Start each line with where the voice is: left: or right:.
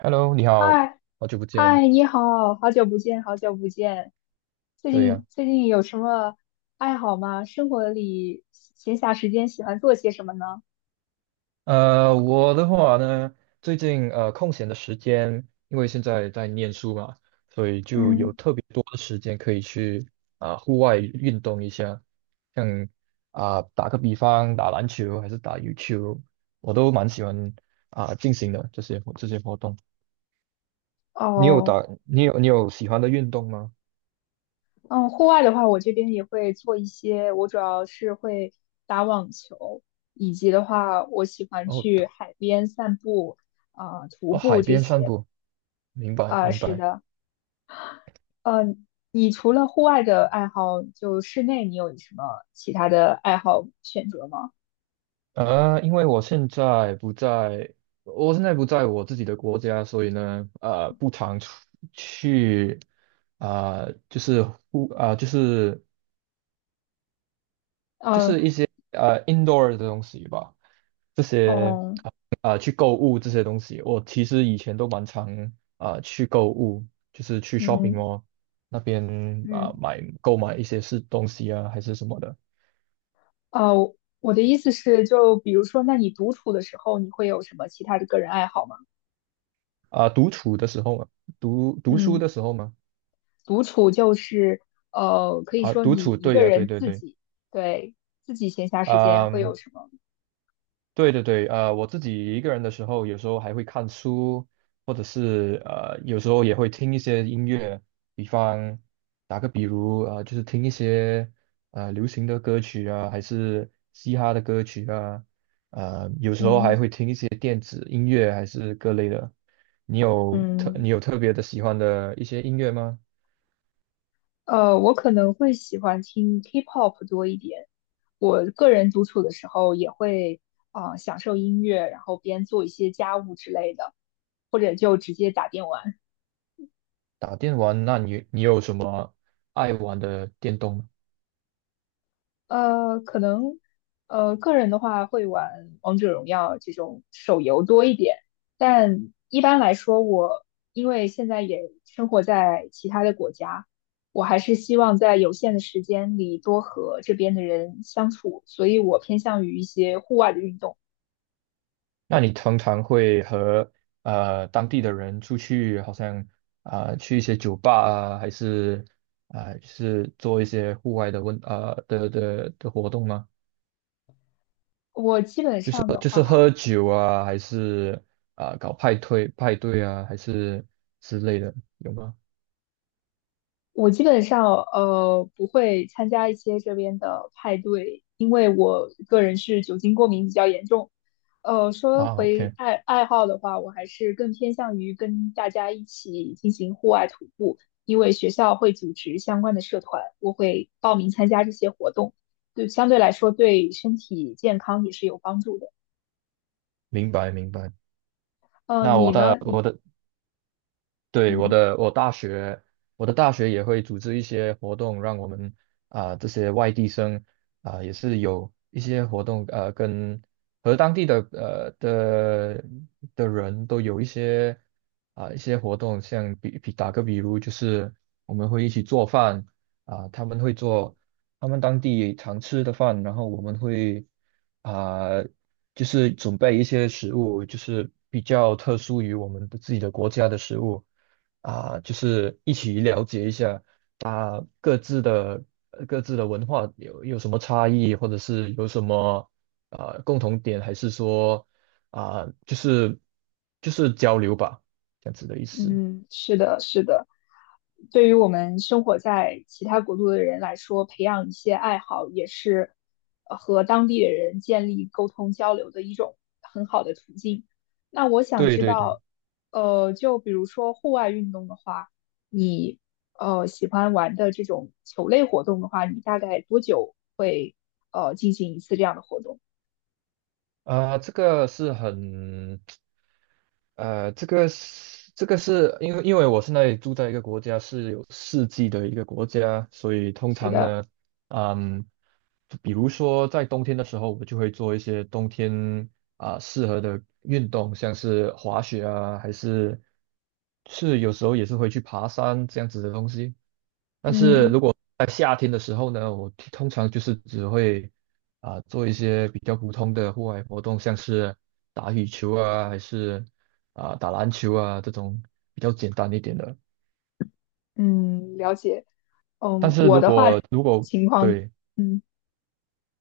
right: Hello，你好，
left: 嗨
right: 好久不见。
left: 嗨，你好，好久不见，好久不见。最
right: 对呀，
left: 近最近有什么爱好吗？生活里闲暇时间喜欢做些什么呢？
right: 我的话呢，最近空闲的时间，因为现在在念书嘛，
left: 嗯。
right: 多的时间可以去户外运动一下，像打个比方，打篮球还是打羽球，我都蛮喜欢进行的这些活动。你有
left: 哦。
right: 打你有你有喜欢的运动吗？
left: 嗯。户外的话，我这边也会做一些，我主要是会打网球，以及的话，我喜欢
right: 哦，
left: 去海边散步，徒
right: 哦，
left: 步
right: 海
left: 这
right: 边散
left: 些。
right: 步，明白明
left: 是
right: 白。
left: 的，嗯、你除了户外的爱好，就室内你有什么其他的爱好选择吗？
right: 因为我现在不在，我现在不在我自己的国家，所以呢，不常出去，就是啊、就是就是
left: 嗯。
right: 一呃 indoor 的东西吧，
left: 哦。
right: 去购物这些东西，我其实以前都蛮常去购物，就是去 shopping
left: 嗯
right: mall 那边
left: 嗯。
right: 购买一些是东西啊，还是什么的。
left: 呃，我的意思是，就比如说，那你独处的时候，你会有什么其他的个人爱好吗？
right: 独处的时候嘛，读读书
left: 嗯，
right: 的时候嘛，
left: 独处就是，可以说
right: 独
left: 你
right: 处，
left: 一
right: 对
left: 个
right: 呀、对
left: 人
right: 对
left: 自
right: 对。
left: 己，对，自己闲暇时间
right: 啊，
left: 会有什么？
right: 对对对，我自己一个人的时候，有时候还会看书，或者是有时候也会听一些音乐，比方打个比如，就是听一些流行的歌曲啊，还是嘻哈的歌曲啊，有时候还
left: 嗯
right: 会听一些电子音乐，还是各类的。
left: 嗯。
right: 你有特别的喜欢的一些音乐吗？
left: 我可能会喜欢听 K-pop 多一点。我个人独处的时候也会，享受音乐，然后边做一些家务之类的，或者就直接打电玩。
right: 打电玩，那你有什么爱玩的电动吗？
left: 可能个人的话会玩王者荣耀这种手游多一点，但一般来说我，因为现在也生活在其他的国家，我还是希望在有限的时间里多和这边的人相处，所以我偏向于一些户外的运动。
right: 那你通常会和当地的人出去，好像去一些酒吧啊，还是是做一些户外的的活动吗？
left: 我基本上的
right: 就是
left: 话。
right: 喝酒啊，还是搞派对啊，还是之类的，有吗？
left: 我基本上不会参加一些这边的派对，因为我个人是酒精过敏比较严重。说
right: 啊
left: 回
right: ，OK，
left: 爱好的话，我还是更偏向于跟大家一起进行户外徒步，因为学校会组织相关的社团，我会报名参加这些活动，对，相对来说对身体健康也是有帮助的。
right: 明白明白。那
left: 你
right: 我的
left: 呢？
right: 我的对，我
left: 嗯
right: 的我大学，我的大学也会组织一些活动，让我们这些外地生也是有一些活动，和当地的的人都有一些活动，像打个比如，就是我们会一起做饭他们会做他们当地常吃的饭，然后我们会啊、就是准备一些食物，就是比较特殊于我们的自己的国家的食物。就是一起了解一下啊各自的各自的文化有什么差异，或者是有什么共同点，还是说啊就是就是交流吧，这样子的意思。
left: 嗯。是的，是的。对于我们生活在其他国度的人来说，培养一些爱好也是和当地的人建立沟通交流的一种很好的途径。那我想
right: 对
left: 知
right: 对对，
left: 道，就比如说户外运动的话，喜欢玩的这种球类活动的话，你大概多久会进行一次这样的活动？
right: 这个是很呃，这个是因为我现在住在一个国家是有四季的一个国家，所以通
left: 是
right: 常
left: 的。
right: 呢，嗯，就比如说在冬天的时候，我就会做一些冬天适合的运动，像是滑雪啊，还是有时候也是会去爬山这样子的东西。
left: 嗯
right: 在夏天的时候呢，我通常就是只会做一些比较普通的户外活动，像是打羽球啊，还是打篮球啊这种比较简单一点的。
left: 嗯。了解。
right: 但是
left: 我
right: 如
left: 的话
right: 果如果
left: 情况，
right: 对，
left: 嗯。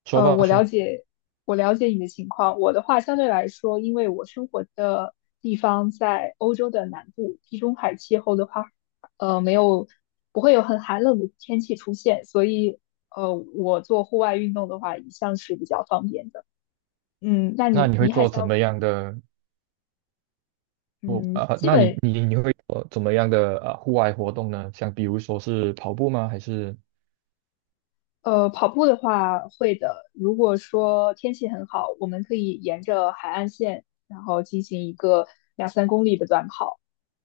right: 说
left: 呃，
right: 吧
left: 我了
right: 说，
left: 解，我了解你的情况。我的话相对来说，因为我生活的地方在欧洲的南部，地中海气候的话，没有，不会有很寒冷的天气出现，所以，我做户外运动的话，一向是比较方便的。那
right: 那
left: 你
right: 你会
left: 你还
right: 做怎
left: 想，
right: 么样的？
left: 嗯，基
right: 那你
left: 本
right: 你你会做怎么样的户外活动呢？像比如说是跑步吗？还是
left: 跑步的话会的。如果说天气很好，我们可以沿着海岸线，然后进行一个2、3公里的短跑。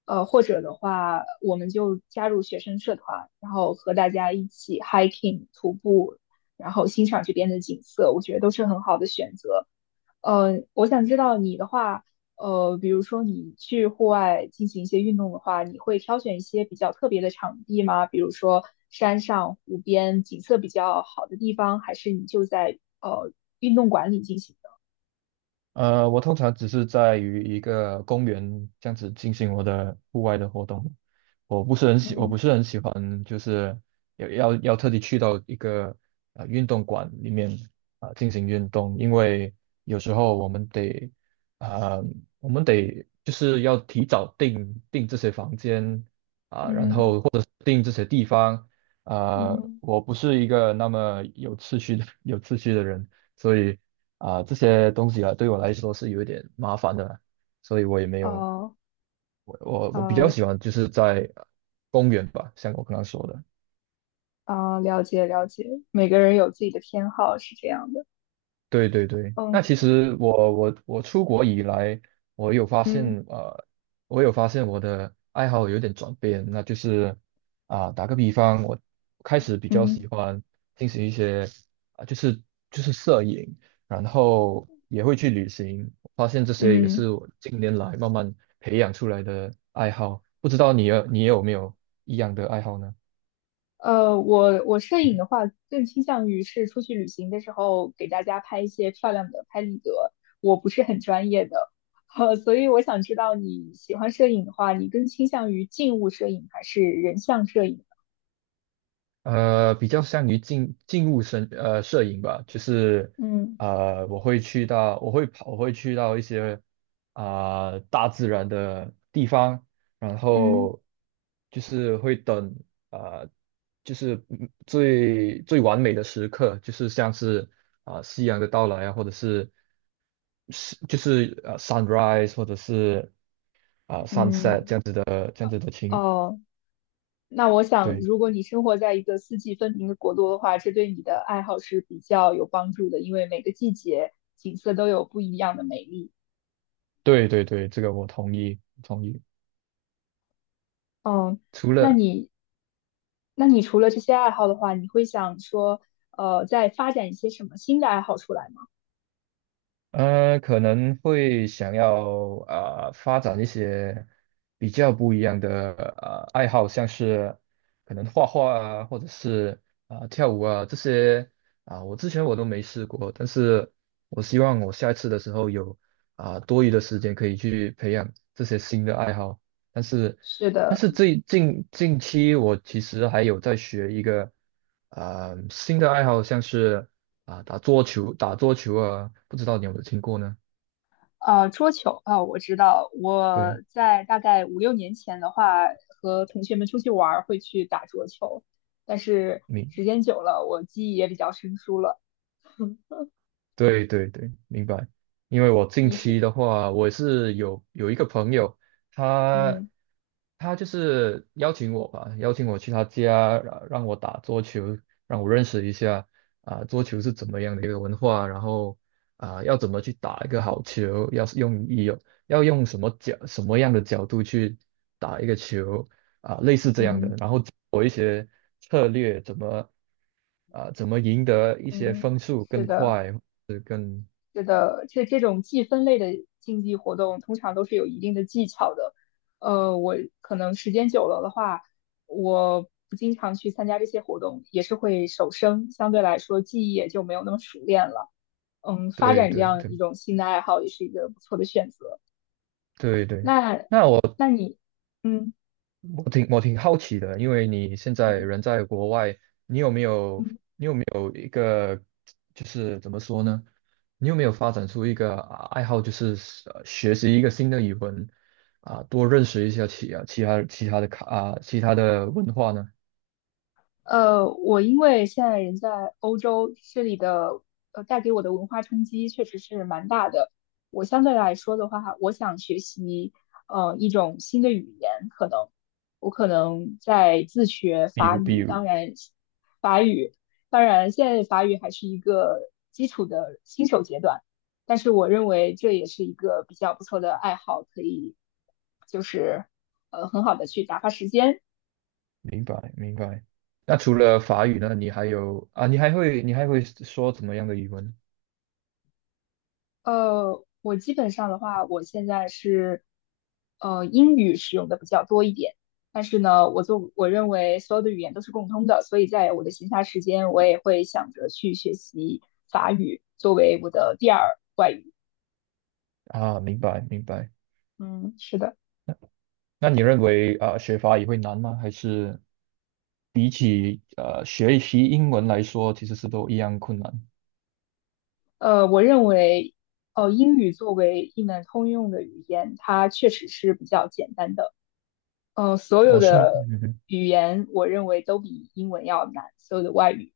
left: 或者的话，我们就加入学生社团，然后和大家一起 hiking 徒步，然后欣赏这边的景色，我觉得都是很好的选择。我想知道你的话，比如说你去户外进行一些运动的话，你会挑选一些比较特别的场地吗？比如说山上、湖边，景色比较好的地方，还是你就在运动馆里进行的？
right: 我通常只是在于一个公园这样子进行我的户外的活动，我不
left: 嗯
right: 是很喜欢，就是要特地去到一个运动馆里面进行运动，因为有时候啊、呃我们得就是要提早订这些房间然
left: 嗯
right: 后或者是订这些地方，啊，
left: 嗯。
right: 我不是一个那么有秩序的 有秩序的人。所以这些东西啊，对我来说是有一点麻烦的啦，所以我也没有，
left: 哦。
right: 我比较
left: 啊
right: 喜欢就是在公园吧，像我刚刚说的。
left: 啊，了解了解，每个人有自己的偏好，是这样的。
right: 对对对，那其
left: 嗯
right: 实我出国以来，我有发
left: 嗯
right: 现呃，我有发现我的爱好有点转变，那就是打个比方，我开
left: 嗯
right: 始比较
left: 嗯
right: 喜欢进行一些啊、就是就是摄影，然后也会去旅行，发现这些也
left: 嗯。
right: 是我近年来慢慢培养出来的爱好。不知道你有没有一样的爱好呢？
left: 我摄影的话，更倾向于是出去旅行的时候给大家拍一些漂亮的拍立得，我不是很专业的，所以我想知道你喜欢摄影的话，你更倾向于静物摄影还是人像摄影？
right: 比较善于进入摄影吧，就是
left: 嗯
right: 我会去到一些大自然的地方，然
left: 嗯
right: 后就是会等呃，就是最完美的时刻，就是像是夕阳的到来啊，或者是sunrise 或者是sunset 这
left: 嗯。
right: 样子的情，
left: 哦。那我想，
right: 对
left: 如果你生活在一个四季分明的国度的话，这对你的爱好是比较有帮助的，因为每个季节景色都有不一样的美丽。
right: 对对对，这个我同意同意。
left: 哦。
right: 除
left: 那
right: 了
left: 你，那你除了这些爱好的话，你会想说，再发展一些什么新的爱好出来吗？
right: 可能会想要发展一些比较不一样的爱好，像是可能画画啊，或者是跳舞啊这些我之前都没试过，但是我希望我下一次的时候有多余的时间可以去培养这些新的爱好，但是。
left: 是
right: 但
left: 的。
right: 是最近近期，我其实还有在学一个新的爱好，像是打桌球啊，不知道你有没有听过呢？
left: 桌球啊，我知道，我
right: 对，
left: 在大概5、6年前的话，和同学们出去玩儿会去打桌球，但是
right: 你
left: 时间久了，我记忆也比较生疏了。
right: 对对对，明白。因为我近
left: 你是，
right: 期的话，我有一个朋友，他
left: 嗯
right: 他就是邀请我吧，邀请我去他家，让我打桌球，让我认识一下桌球是怎么样的一个文化，然后要怎么去打一个好球，要是用意有要用什么什么样的角度去打一个球类似这样的，
left: 嗯
right: 然后策略怎么赢得一些
left: 嗯。
right: 分数
left: 是
right: 更
left: 的。
right: 快，
left: 是的，这种计分类的竞技活动通常都是有一定的技巧的。我可能时间久了的话，我不经常去参加这些活动，也是会手生，相对来说记忆也就没有那么熟练了。发
right: 对
left: 展这
right: 对
left: 样
right: 对。
left: 一种新的爱好也是一个不错的选择。
right: 对对，
left: 那，
right: 那我
left: 那你，嗯
right: 我挺我挺好奇的，因为你现在
left: 嗯。
right: 人在国外，你有没有
left: 嗯。
right: 你有没有一个就是怎么说呢？你有没有发展出一个爱好，就是学习一个新的语文啊，多认识一下其啊其他其他的卡啊其他的文化呢？
left: 我因为现在人在欧洲，这里的带给我的文化冲击确实是蛮大的。我相对来说的话，我想学习一种新的语言，可能我可能在自学
right: 比
left: 法
right: 如比
left: 语，
right: 如，
left: 法语，当然现在法语还是一个基础的新手阶段，但是我认为这也是一个比较不错的爱好，可以就是很好的去打发时间。
right: 明白明白。那除了法语呢，你还有啊，你还会说怎么样的语文
left: 我基本上的话，我现在是英语使用的比较多一点，但是呢，我认为所有的语言都是共通的，所以在我的闲暇时间，我也会想着去学习法语作为我的第二外语。
right: 啊？明白明白。
left: 嗯，是的。
right: 那你认为学法语会难吗？还是学习英文来说，其实是都一样困难。
left: 我认为英语作为一门通用的语言，它确实是比较简单的。所有
right: 哦，是吗？
left: 的
right: 嗯哼，
left: 语言我认为都比英文要难，所有的外语。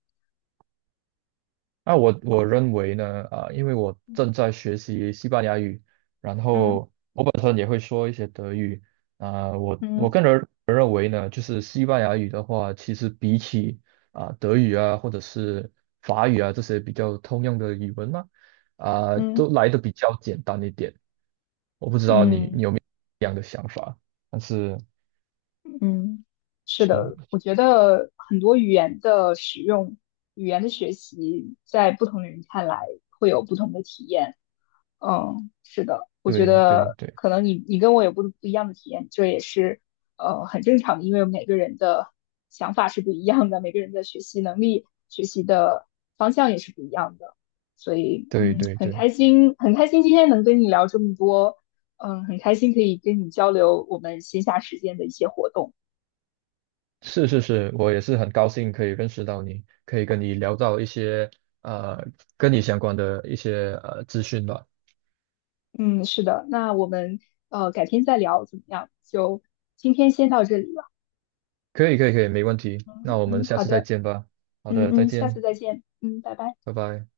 right: 那我认为呢，因为我
left: 嗯
right: 正在学习西班牙语，然后我本身也会说一些德语，我
left: 嗯
right: 我个
left: 嗯。
right: 人认为呢，就是西班牙语的话，其实比起德语啊或者是法语啊这些比较通用的语文呢、都
left: 嗯
right: 来的比较简单一点。我不知道你
left: 嗯。
right: 有没有这样的想法，但是
left: 嗯，是的，
right: 是
left: 我觉得很多语言的使用、语言的学习，在不同的人看来会有不同的体验。嗯，是的，我觉
right: 对对
left: 得
right: 对
left: 可能你跟我有不一样的体验，这也是很正常的，因为每个人的想法是不一样的，每个人的学习能力、学习的方向也是不一样的，所以
right: 对对
left: 很
right: 对。
left: 开心，很开心今天能跟你聊这么多，很开心可以跟你交流我们闲暇时间的一些活动。
right: 是是是，我也是很高兴可以认识到你，可以跟你聊到一些呃跟你相关的一些资讯吧。
left: 嗯，是的，那我们改天再聊怎么样？就今天先到这里了。
right: 可以可以可以，没问题。那我们
left: 嗯，
right: 下
left: 好
right: 次再
left: 的，
right: 见吧。好
left: 嗯
right: 的，再
left: 嗯，下次
right: 见，
left: 再见。嗯，拜拜。
right: 拜拜。